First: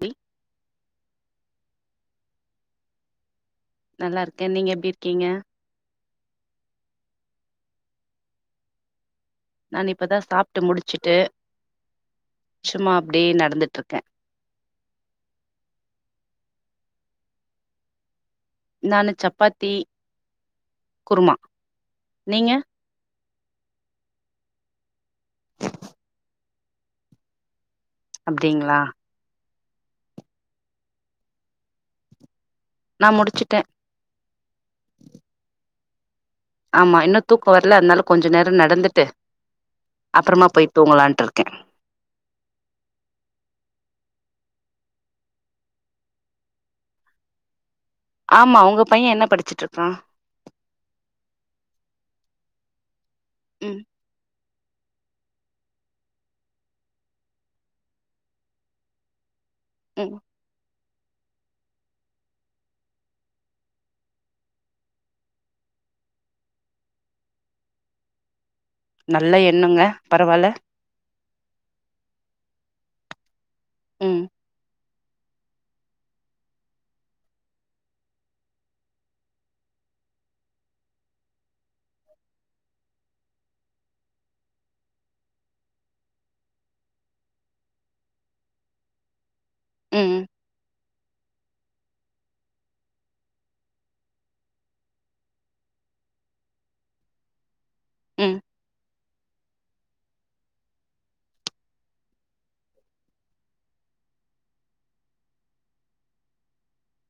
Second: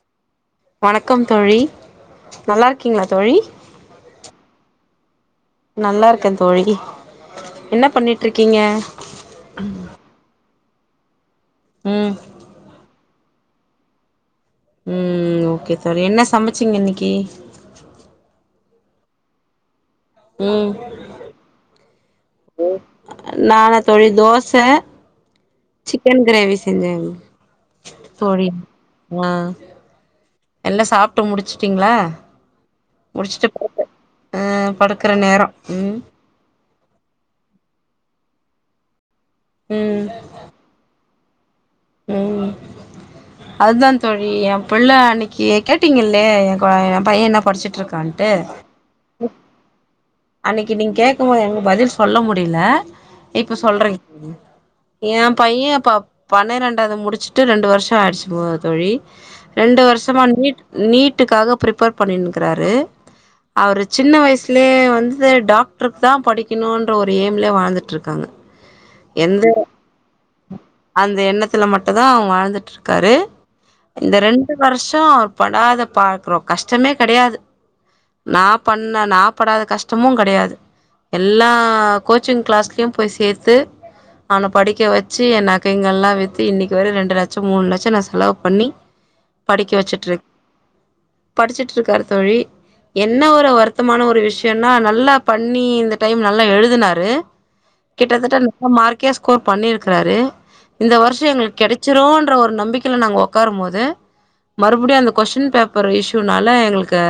We வணக்கம் தோழி நல்லாருக்கீங்களா தோழி நல்லாருக்கே நீங்க எப்படி இருக்கீங்க நல்லாருக்கே தோழி என்ன பண்ணிட்டு இருக்கீங்க நா இப்பதா சாப்ட்டு முடிச்சுட்டு ம் சும்மா அப்டியே நடந்துட்டு இருக்க ம் ஓகே தோழி என்ன சமைச்சிங்க இன்னைக்கு நானு சப்பாத்தி ம் குருமா நீங்க நானா தோழி தோச சிக்கன் கிரேவி செஞ்சங் தோழி அப்டிங்களா ஆ எல்லா சாப்ட்டு முடிச்சுட்டீங்ளா நா முடிச்சுட்டே முடிச்சுட்டு அ படுக்குற நேர ம் ஆமா இன்னு தூக்க வரல அதனால கொஞ்சோ நேர நடந்துட்டு ம் அப்பறமா போய் தூங்கலான்ட்டு இருக்க ம் அதுதா தோழி என் புள்ள அன்னக்கி கேட்டிங்கல்ல என் பைய என்ன படிச்சிட்ருக்கானு ஆமா உங்க பைய என்ன படிச்சுட்ருக்கா அன்னைக்கு நீங்க கேக்கு போது எங்க பதில் சொல்ல முடில இப்ப ம் சொல்றங்க எ பைய இப்ப பன்னிரெண் ஆவது முடிச்சுட்டு ரெண்டு வருஷ ஆய்டுச்சு தோழி ரெண்டு ம் வருஷமா நீட் நீட்டுக்காக ப்ரிப்பேர் பண்ணிங்கிறாரு அவரு சின்ன வயசுலயே வந்து டாக்டருக்கு தா படிக்கணுன்ற ஒரு எய்ம்ல வாழ்ந்துட்டு இருக்காங்க நல்லா எந்த எண்ணுங்க பரவால்ல அந்த எண்ணத்துல மட்டு்தா அவுங்க வாழ்ந்துட்டு இருக்காரு இந்த ம் ரெண்டு வருஷோ படாத பாட்கறோ கஷ்டமே கடையாது நா பண்ண நா படாத கஷ்டமு கடையாது எல்லா கோச்சிங் கிளாஸ்லேயு போய் சேர்த்து அவன படிக்க வச்சு எ நகைங்கல்லா வித் இன்னைக்கு வர ரெண்டு லட்சோ மூணு லட்சோ நா செலவு பண்ணி படிக்க வச்சுட்டு ம் இருக் படிச்சிட்டு இருக்காரு தோழி என்ன ஒரு வருத்தமான ஒரு விஷயோன்னா நல்லா பண்ணி இந்த டைம் நல்லா எழுதனாரு ம் கிட்டத்தட்ட நல்ல மார்க்கே ஸ்கோர் பண்ணிருக்காரு இந்த வருஷ் எங்களுக்கு கிடைச்சிடுன்ற ஒரு நம்பிக்கைல நாங்க உக்காரும் போது மறுபடியு அந்த கொஸ்டின் பேப்பர் இஷூனால எங்களுக்கு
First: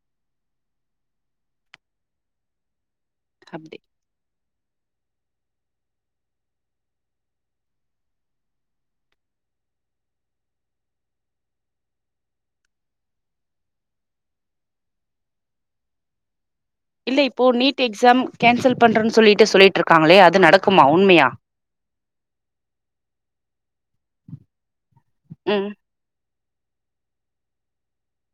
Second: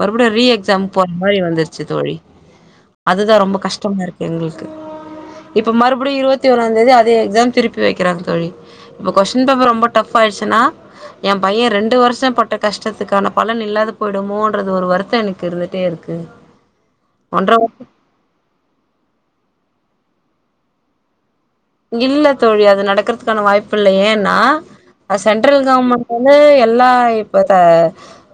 மறுபடியு ரீ எக்ஸாம் போற மாரி வந்துரு ச்சு தோழி அதுதா ரொம்ப அப்டி கஷ்டமா இருக்கு. எங்களுக்கு இப்போ மறுபடியு இருபத்தி ஒறாந்தேதி அதே எக்ஸாம் திருப்பி வைக்கிறாங்க தோழி. இப்ப கொஸ்டின் பேப்பர் ரொம்ப டஃப் ஆய்டுச்சுன்னா. எ பையன் ரெண்டு வருஷோ பட்ட கஷ்டத்துக்கான பலன் இல்லாத போயிடுமோன்றது ஒரு வருத்தோ எனக்கு இருந்துட்டே இருக்கு. இல்ல இப்போ ஒன்ற வருஷ நீட் எக்ஸாம் கேன்சல் பண்றன்னு சொல்லிட்டு சொல்லிட்ருக்காங்களே அது நடக்குமா உண்மையா இல்ல தோழி அது நடக்குறதுக்கான வாய்ப்பு இல்ல ஏன்னா அது சென்ட்ரல் ம் கவர்மெண்ட் வந்து எல்லா இப்ப த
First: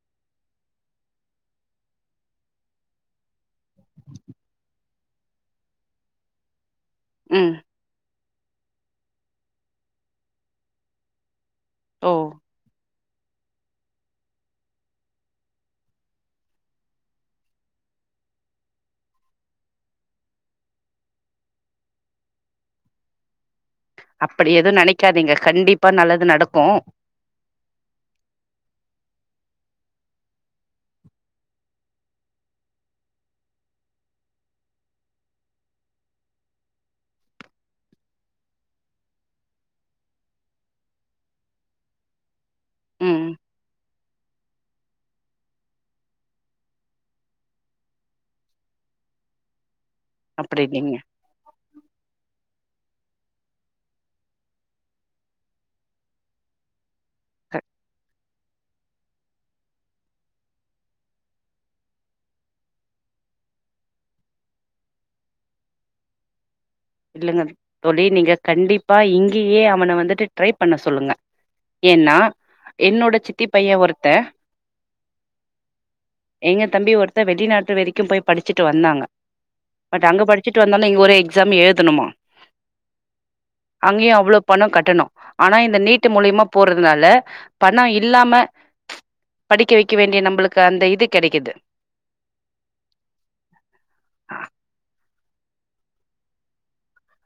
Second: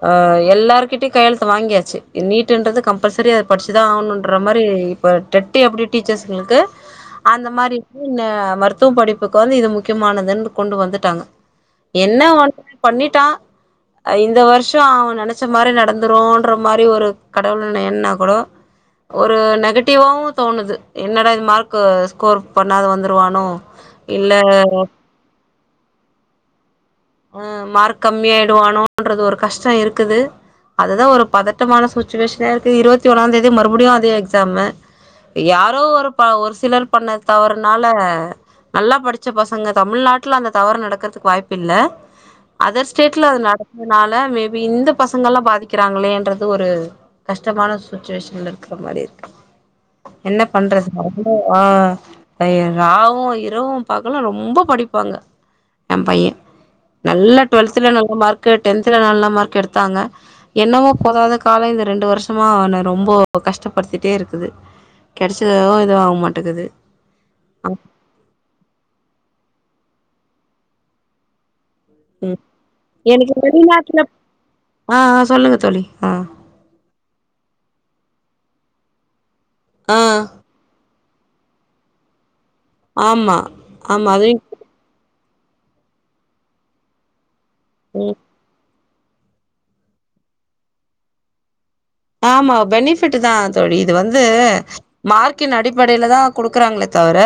அ எல்லார்கிட்டயு கையெழுத்து வாங்கியாச்சு நீட்டுன்றது கம்பல்சரியா அத படிச்சுதா ஆவணுன்ற மாரி இப்ப டெட்டு எப்படி டீச்சர்ஸ்களுக்கு அந்த ம் மாரிக்குனு மருத்துவ படிப்புக்கு வந்து இது முக்கியமானதுன்னு கொண்டு வந்துட்டாங்க ஓ என்ன ஒண்ணு பண்ணிட்டான். இந்த வருஷோ அவ நனைச்ச மாரி நடந்துருன்ற மாரி ஒரு கடவுளோட என்னன்னா கூடு ஒரு நெகட்டிவாவு தோணுது என்னடா இது மார்க்கு ஸ்கோர் பண்ணாத வந்துருவானோ அப்படி இல்ல எது நனைக்காதீங்க கண்டிப்பா நல்லது நடக்கு அ மார்க் கம்மியாயிடுவானோன்றது ஒரு கஷ்டோ இருக்குது அதுதா ஒரு பதட்டமான சுச்சுவேஷன இருக்கு இருவத்தி ஒன்னாதேதி மறுபடியு அதே எக்ஸாமு யாரோ ஒரு ப ஒரு சிலர் பண்ண தவறுனால நல்லா படிச்ச பசங்க தமிழ்நாட்ல அந்த தவறு நடக்கறதுக்கு வாய்ப்பு இல்ல அதர் ஸ்டேட்ல ம் அது நடக்குறனால மேபி இந்த பசங்கள்ல்லா பாதிக்கிறாங்களேன்றது ஒரு கஷ்டமான சுச்சுவேஷன்ல இருக்கற மாரி இருக்கு என்ன அப்டி பண்றது இல்லைங்க ஆ எ ராவு‌ இரவு பகலு ரொம்ப படிப்பாங்க. எ பையன் நல்லா க டுவெல்த்ல நல்ல மார்க்கு டென்த்துல நல்ல மார்க்கு எடுத்தாங்க என்னவோ போதாத காலோ இந்த ரெண்டு வருஷமா அவன ரொம்போ கஷ்டப்படுத்திட்டே இருக்குது. கிடச்சது எது இதுவாக மாட்டேங்கிது இல்லைங்க தோழி நீங்க கண்டிப்பா இங்கேயே அவன வந்துட்டு ட்ரை பண்ண சொல்லுங்க. ஏன்னா ம் என்னோட எனக்கு சித்தி பையன் வெளிநாட்டுல ஒருத்தன் ஆ ஆ சொல்லுங்க தோழி ஆ எங்க தம்பி ஒருத்தர் வெளிநாட்டு வரைக்கும் போய் படிச்சுட்டு வந்தாங்க ஆ பட் அங்க படி ச்சுட்டு வந்தோனே இங்க ஒரு எக்ஸாம் எழுதணுமா ஆமா ஆமா அங்கயு அது அவ்ளோ பணோ கட்டணு ஆனா இந்த நீட்டு மூலியமா போறதுனால பணோ ம் இல்லாம படிக்க வைக்க வேண்டிய நம்புளுக்கு அந்த இது கெடைக்கிது. ஆமா பெனிஃபிட்டு தா தோழி இது வந்து மார்க்கின் அடிப்படைல தா குடுக்குறாங்களே தவர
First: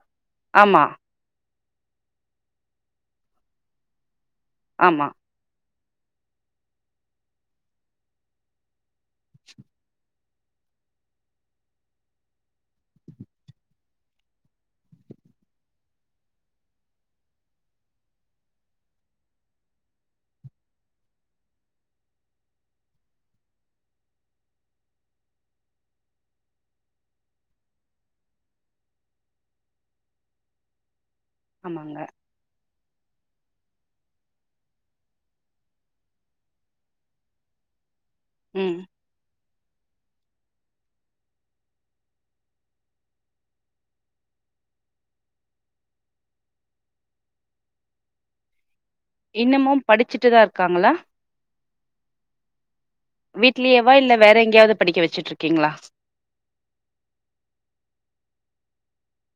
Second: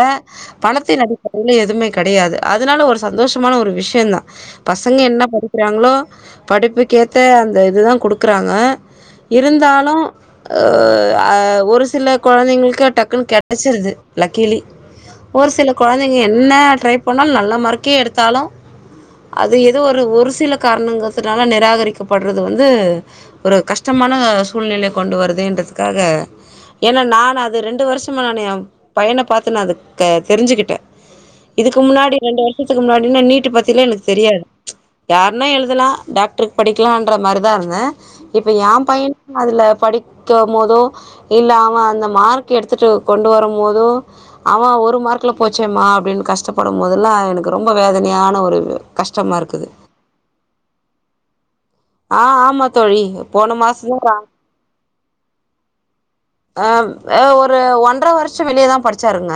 ஆமா பணத்தின் அடிப்படைல எதுவுமே கெடையாது. அதனால ஒரு சந்தோஷமான ஒரு விஷ்யந் தா பசங்க ஆமா என்ன படிக்கிறாங்ளோ படிப்புக்கேத்த அந்த இது தா கொடுக்குறாங்க. இருந்தாலு அ அ ஒரு சில கொழந்தைங்கள்க்கு டக்குன்னு கெடச்சிருது லக்கீலி ஒரு சில கொழந்தைங்க என்ன ட்ரை பண்ணாலு நல்ல மார்க்கே எடுத்தாலு அது ஏதோ ஒரு ஒரு சில காரணங்கத்துனால நெராகரிக்கப்பட்றது வந்து ஒரு கஷ் கஷ்டமான சூழ்நிலை கொண்டு வருதுன்றதுக்காக ஏனா நானு அது ரெண்டு வருஷமா நானு எ பையன பாத்து நா அதுக்க தெரிஞ்சுக்கிட் இதுக்கு ஆமாங்க முன்னாடி ரெண்டு வருஷத்துக்கு முன்னாடினா நீட்டு பத்திலா எனக்கு தெரியாத் யாருன்னா எழுதலா டாக்டருக்கு படிக்கலான்ற மாரிதா இருந்த இப்ப எ ம் பைய அதுல படிக்க போதோ இல்ல அவ அந்த மார்க் எடுத்துட்டு கொண்டு வரும் போதோ ஆமா ஒரு மார்க்ல போச்சேமா அப்டின் கஷ்டப்படு போதெல்லா எனக்கு ரொம்ப வேதனையான ஒரு கஷ்டமா இருக்குது இன்னமு படிச்சிட்டுதா இருக்காங்களா. ஆ ஆமா தோழி போன வீட்லேயேவா இல்ல மாசந்தா வேற எங்யாவது படிக்க வெச்சிட்ருக்கீங்ளா அ ம் அ ஒரு ஒன்ற வருஷோ வெளியதா படிச்சாருங்க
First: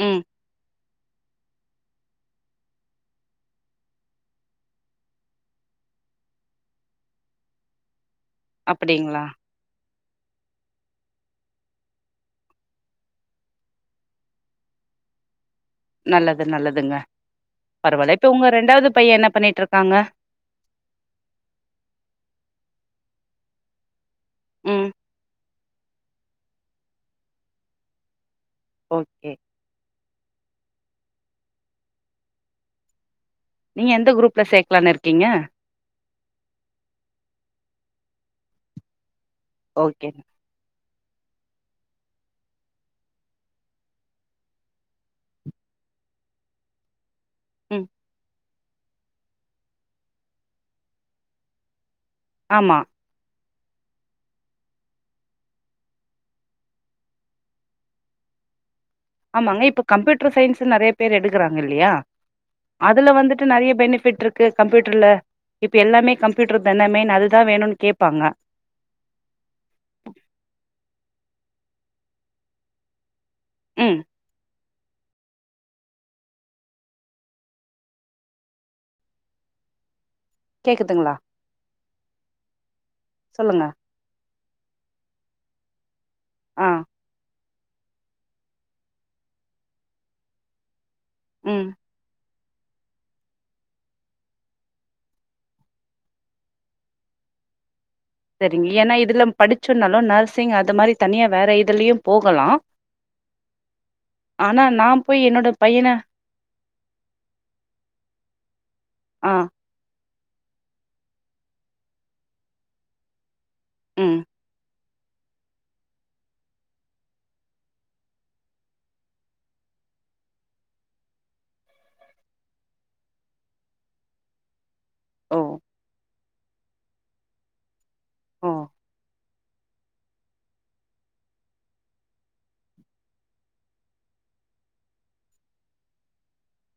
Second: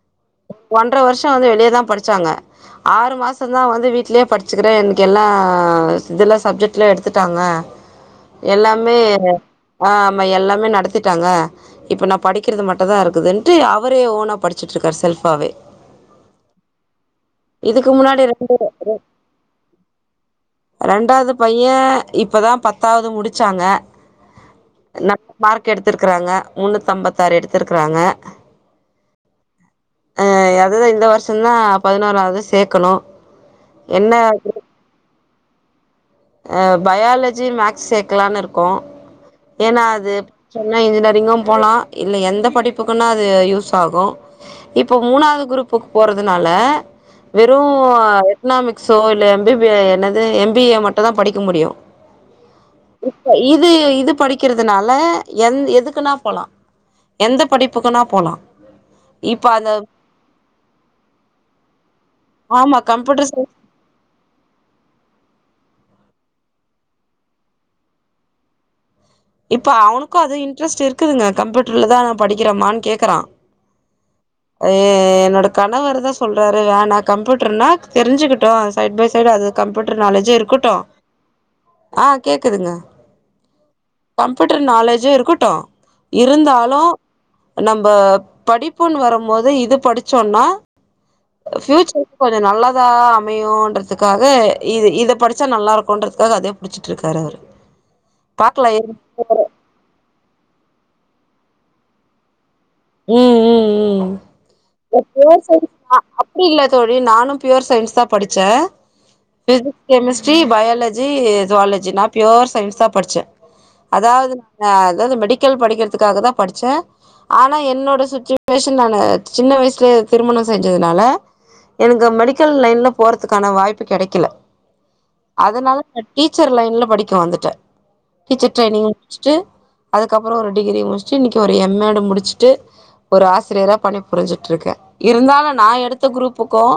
ம் ஒன்ற வருஷோ வந்து வெளியதா படிச்சாங்க ஆறு மாசந்தா வந்து வீட்லே படிச்சிக்கிறே எனுக் எல்லா இதுல்லா சப்ஜெட்ல எடுத்துட்டாங்க எல்லாமே அப்டிங்களா ஆமா எல்லாமே நடத்திட்டாங்க இப்ப நா படிக்கிறது மட்டுதா இருக்குதுன்ட்டு அவரே ஓனா படிச்சிட்ருக்காரு செல்ஃபாவே நல்லது நல்லதுங்க இதுக்கு பரவால முன்னாடி இப்ப உங்க ரெண்டு ரெண்டாவது பைய என்ன பண்ணிட்ருக்காங்க ரெண்டாவது பைய இப்பதா பத்தாவது முடிச்சாங்க ம். நல்ல மார்க் எடுத்திருக்றாங்க முன்னூத்தம்பத்தாறு எடுத்துருக்றாங்க ஓக்கே அ அதுதா இந்த வருஷந்தா பதினோராவது சேக்கனு நீங்க எந்த குரூப்ல சேக்லான் இருக்கீங்க அ பயாலஜி மேக்ஸ் சேக்கலான் இருக்கோ ஏனா ஓகே. அது சொன்னா இன்ஜினியரிங்கு போலா இல்ல எந்த படிப்புக்குன்னா அது யூஸ் ஆகு இப்போ மூணாவது குரூப்புக்கு போறதுனால வெறு ம். எக்கனாமிக்ஸோ இல்ல எம் பி பி என்னது எம் பி ஏ மட்டு தா படிக்க முடியு ஆமா இப்ப இது இது படிக்கிறதுனால எ எதுக்குன்னா போலா எந்த படிப்புக்குன்னா போலா இப்ப ஆமாங்க அந்த இப்போ கம்ப்யூட்டர் சயின்ஸு நெறைய பேர் எடுக்கறாங்க இல்லையா ஆமா அதுல கம்ப்யூட்டர் வந்துட்டு சயின்ஸ் நெறய பெனிப்பிட்ருக் கு கம்ப்யூட்டிர்ல இப்ப எல்லாமே கம்ப்யூட்டர்தான மெய்ன் அதுதா வேணுன் கேப்பாங்க இப்ப அவனுக்கு அது இன்ட்ரெஸ்ட் இருக்குதுங்க கம்யூட்டர்லதா நா படிக்கிறமான் கேக்கறா ம் அது என்னோட கணவர்தா சொல்றாரு வேனா கம்ப்யூட்டர்னா தெரிஞ்சிக்கிட்டோ சைட் பை சைடு அது கம்ப்யூட்டர் நாலேஜு இருக்கட்டு கேக்குதுங்களா? ஆ கேக்குதுங்க சொல்லுங்க கம்ப்யூட்டர் நாலேஜு இருக்குட்டு ஆ. இருந்தாலு நம்ப படிப்பூன் வரும்போது இது படிச்சோன்னா ம். ஃப்யூச்சர் கொஞ்சோ நல்லதா அமையுன்றதுக்காக இது இத படிச்சா நல்லாருக்குன்றதுக்காக அதே புடிச்சிட்டுருக்காரு அவ்ரு செரிங்க என்னா இதுல படிச்சொன்னாலு நர்சிங் அது மாரி தனியா வேற இதுலியும் போகலா ம் ம் ம் ஆனா நா இந்த பியூர் சயின்ஸ் அப்டி இல்ல தோழி நானும் பியூர் சய்ன்ஸ் தா படிச்சே ஆ. இது கெமிஸ்ட்ரி பயொலஜி ஜுவாலஜி நா பியூர் சய்ன்ஸ் தா படிச்சே ம். அதாவ்து நா அதாவ்து மெடிக்கல் படிக்கற்துக்காகதா படிச்சே நா என்னோட சுச்சுவேஷன் நானு சின்ன வய்ஸ்லயே திருமண செஞ்சதுனால எனக்கு மெடிக்கல் லைன்ல போறதுக்கான வாய்ப்பு கெடைக்கல ஓ. அதனால டீச்சர் லைன்ல படிக்க வந்துட்ட ஓ. டீச்சர் ட்ரெய்னிங் முடிச்சிட்டு அதுக்கப்பறோ டிகிரி முடிச்சிட்டு இன்னிக்கி ஒரு எம் ஏ டு முடிச்சி ட்டு ஒரு ஆசிரியரா பணி புரிஞ்சுட்ருக்கே இருந்தாலு நா எடுத்த குரூப்புக்கும்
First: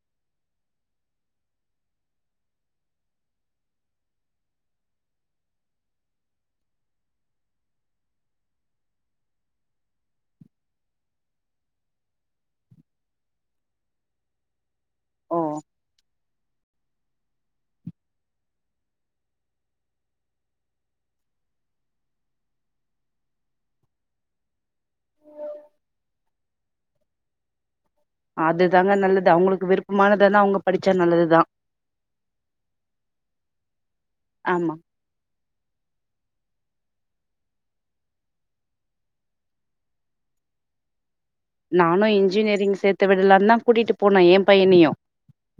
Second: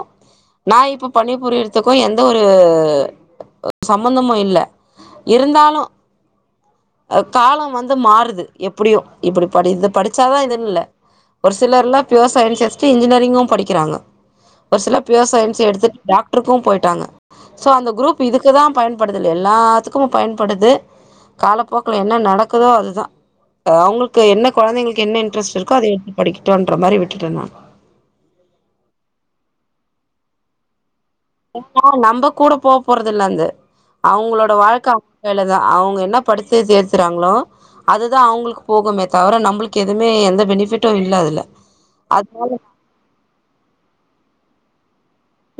நா இப்ப பணிபுரியற்துக்கு எந்த ஒரு சம்மந்தமு இல்ல இருந்தாலு காலம் வந்து மாறுது எப்டியும் இப்டி படி இது படிச்சாதா இது இல்ல ஒரு சிலர்ல்லா பியூர் சய்ன்ஸ் எஸ் டி இன்ஜினெரிங்கும் படிக்கிறாங்க ஒரு சில பியூர் ஓ. சய்ன்ஸ் எடுத்துட் டாக்டருக்கும் போய்ட்டாங்க சோ அந்த குரூப் இதுக்கு தான் பயன்படுதுல்ல எல்லாத்துக்கும் பயன்படுது காலப்போக்கல என்ன நடக்குதோ அதுதான் அவுங்களுக்கு என்ன கொழந்தங்களுக்கு என்ன இன்ட்ரெஸ்ட் இருக்கோ அது எ படிக்கட்டுன்ற மாரி விட்டுட்ட நான் அதுதாங்க நல்லது அவுங்களுக்கு விருப்பமானதானான் அவுங்க படிச்சா நல்லதுதான் நம்ப கூட போக போறது இல்ல அந்து அவுங்களோட ஆமா வாழ்க்க வேலதான் அவுங்க என்ன படிச்சு சேச்சுறாங்களோ அதுதான் அவுங்களுக்கு போகுமே தவிர நம்பளுக்கு எதுவுமே எந்த பெனிஃபிட்டும் இல்ல அதுல நானும் அது இன்ஜினியரிங் சேத்து விடலானு தான் கூட்டிட்டு போனேன் என் பையனயும்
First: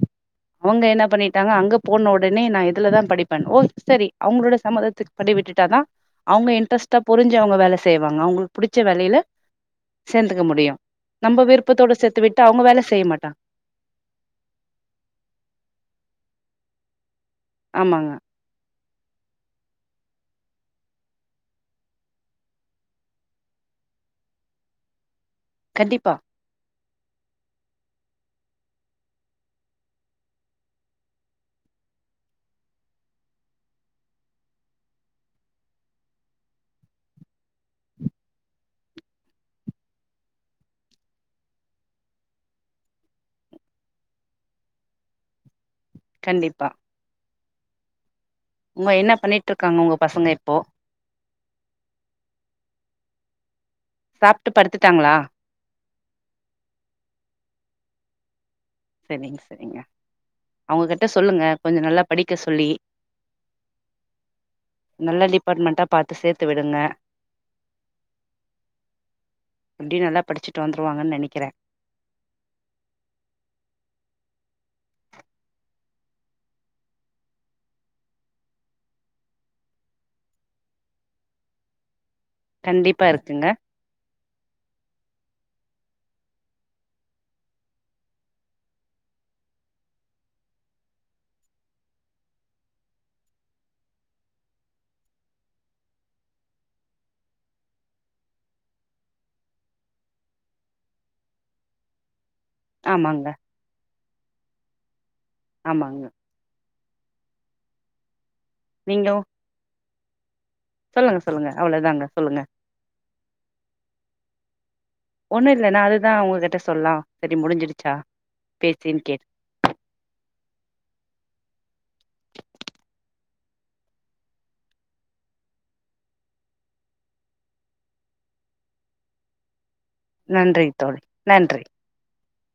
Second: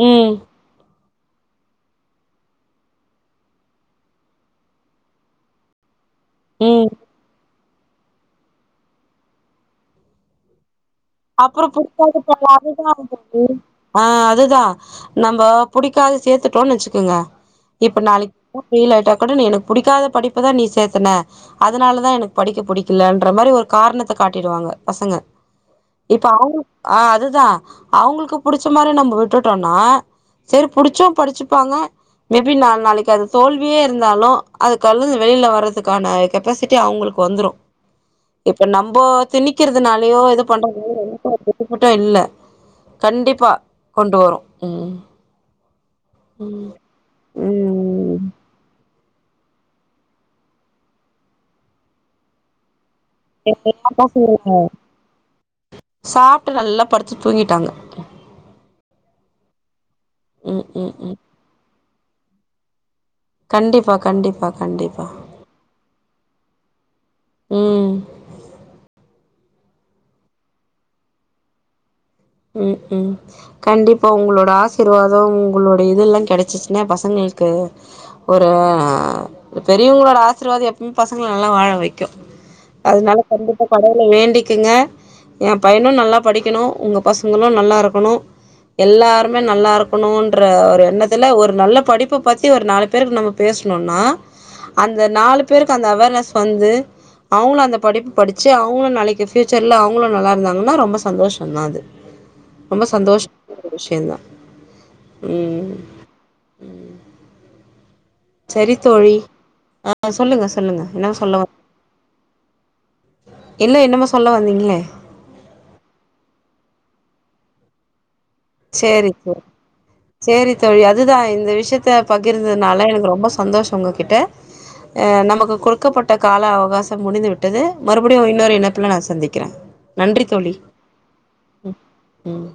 ம் அவுங்க என்ன பண்ணிட்டாங்க அங்க போன உடனே நான் இதுலதான் படிப்பேன் ஓ சரி அவுங்களோட சம்மதத்துக்கு பண்ணி விட்டுட்டாதான் அவுங்க ம் இன்ட்ரெஸ்ட்டா புரிஞ்சு அவுங்க வேல செய்வாங்க அவுங்களுக்கு புடிச்ச வேலயில சேந்துக்க முடியும் அப்பறோ புடிக்காதும்பல அதுதான் செய்ய மாட்டாங்க இருந்துருக்கு ஆண அதுதான் நம்போ புடிக்காது சேத்துட்டோம்ன்னு வச்சுக்கோங்க இப்ப ஆமாங்க நாளை புட் பெயிலாயிட்டா கூட நீ எனக்கு புடிக்காத படிப்பதான் நீ சேத்தன அதனாலதான் எனக்கு படிக்க புடிக்கலன்ற மாரி ஒரு காரணத்தை காட்டிடுவாங்க பசங்க கண்டிப்பா இப்ப அவ்ங்கு ஆ அதுதா அவ்ங்களுக்கு புடிச்ச மாரி நம்போ விட்டுட்டோன்னா செரி புடிச்சும் படிச்சுப்பாங்க மே பி நா நாளைக்கி அது தோல்வியே இருந்தாலு அதுக்கல்லுது வெயில்ல வர்றதுக்கான கெப்பாசிட்டி அவ்ங்களுக்கு வந்துரு இப்ப நம்போ திணிக்கிறதுனாலயோ இது பண்ற [unintelligible] புட்ட இல்ல கண்டிப்பா கொண்டு வரு ம் ம் கண்டிப்பா ம் ம் உங்க என்ன பண்ணிட்ருக்காங்க உங்க பசங்க இப்போ என்னென்லா தா செய்றீங்க சாப்ட்டு படுத்துட்டாங்களா சாப்ட்டு நல்லா படுத்து தூங்கிட்டாங்க செரிங்க செரிங்க ம் ம் அவுங்ககிட்ட ம் சொல்லுங்க கொஞ்ச நல்லா படிக்க சொல்லி கண்டிப்பா கண்டிப்பா கண்டிப்பா பாட்மெண்ட்டா பாத்து சேத்து விடுங்க ம் அப்டியே நல்லா படிச்சிட்டு வந்துருவாங்கன் நெனைக்கிறே ம் ம் கண்டிப்பா உங்ளோட ஆசிர்வாதோ உங்களோட இது எல்லா கெடச்சிச்சுன்னா எ பசங்கள்க்கு ஒரு பெரியவங்களோட ஆசீர்வாதோ எப்பமே பசங்கள நல்லா வாழ வைக்கு கண்டிப்பா அதுனால இருக்குங்க கண்டிப்பா கடவுள வேண்டிக்குங்க எ பையனு நல்லா படிக்கணு உங்க பசங்களு நல்லாருக்கணு எல்லாருமே நல்லாருக்கணுன்ற ஒரு எண்ணத்துல ஒரு நல்ல படிப்ப பத்தி ஒரு நாலு பேருக்கு நம்ம பேஸ்ணுன்னா அந்த நாலு பேருக்கு அந்த அவேர்னஸ் வந்து அவுங்களு அந்த படிப்பு படிச்சி அவுங்களு நாளைக்கு ஃப்யூச்சர்ல அவுங்களு நல்லார்ந்தாங்கன்னா ரொம்ப சந்தோஷந்தா அது ரொம்ப ஆமாங்க சந்தோஷமான ஒரு விஷ்யந்தா ம் ஆமாங்க ம் சரி நீங்க தோழி ஆ சொல்லுங்க சொல்லுங்க என்னமோ சொல்ல வந் அவ்ள தாங்க சொல்லுங்க இல்ல என்னமோ சொல்ல வந்தீங்ளே ஒன்னு இல்ல நா அதுதா உங்ககிட்ட சொல்லா செரி முடிஞ்சிடுச்சா பேசின்னு சேரி கேட் சேரி சேரி தோழி அதுதா இந்த விஷ்யத்த பகிர்ந்தத்னால எனக்கு ரொம்ப சந்தோஷோ உங்ககிட்ட அ நமக்கு கொடுக்கப்பட்ட கால அவகாசம் முடிந்து விட்டது மறுபடியு இன்னோரு இணைப்புல நா சந்திக்கிறே நன்றி தோழி தோழி நன்றி ம் ம்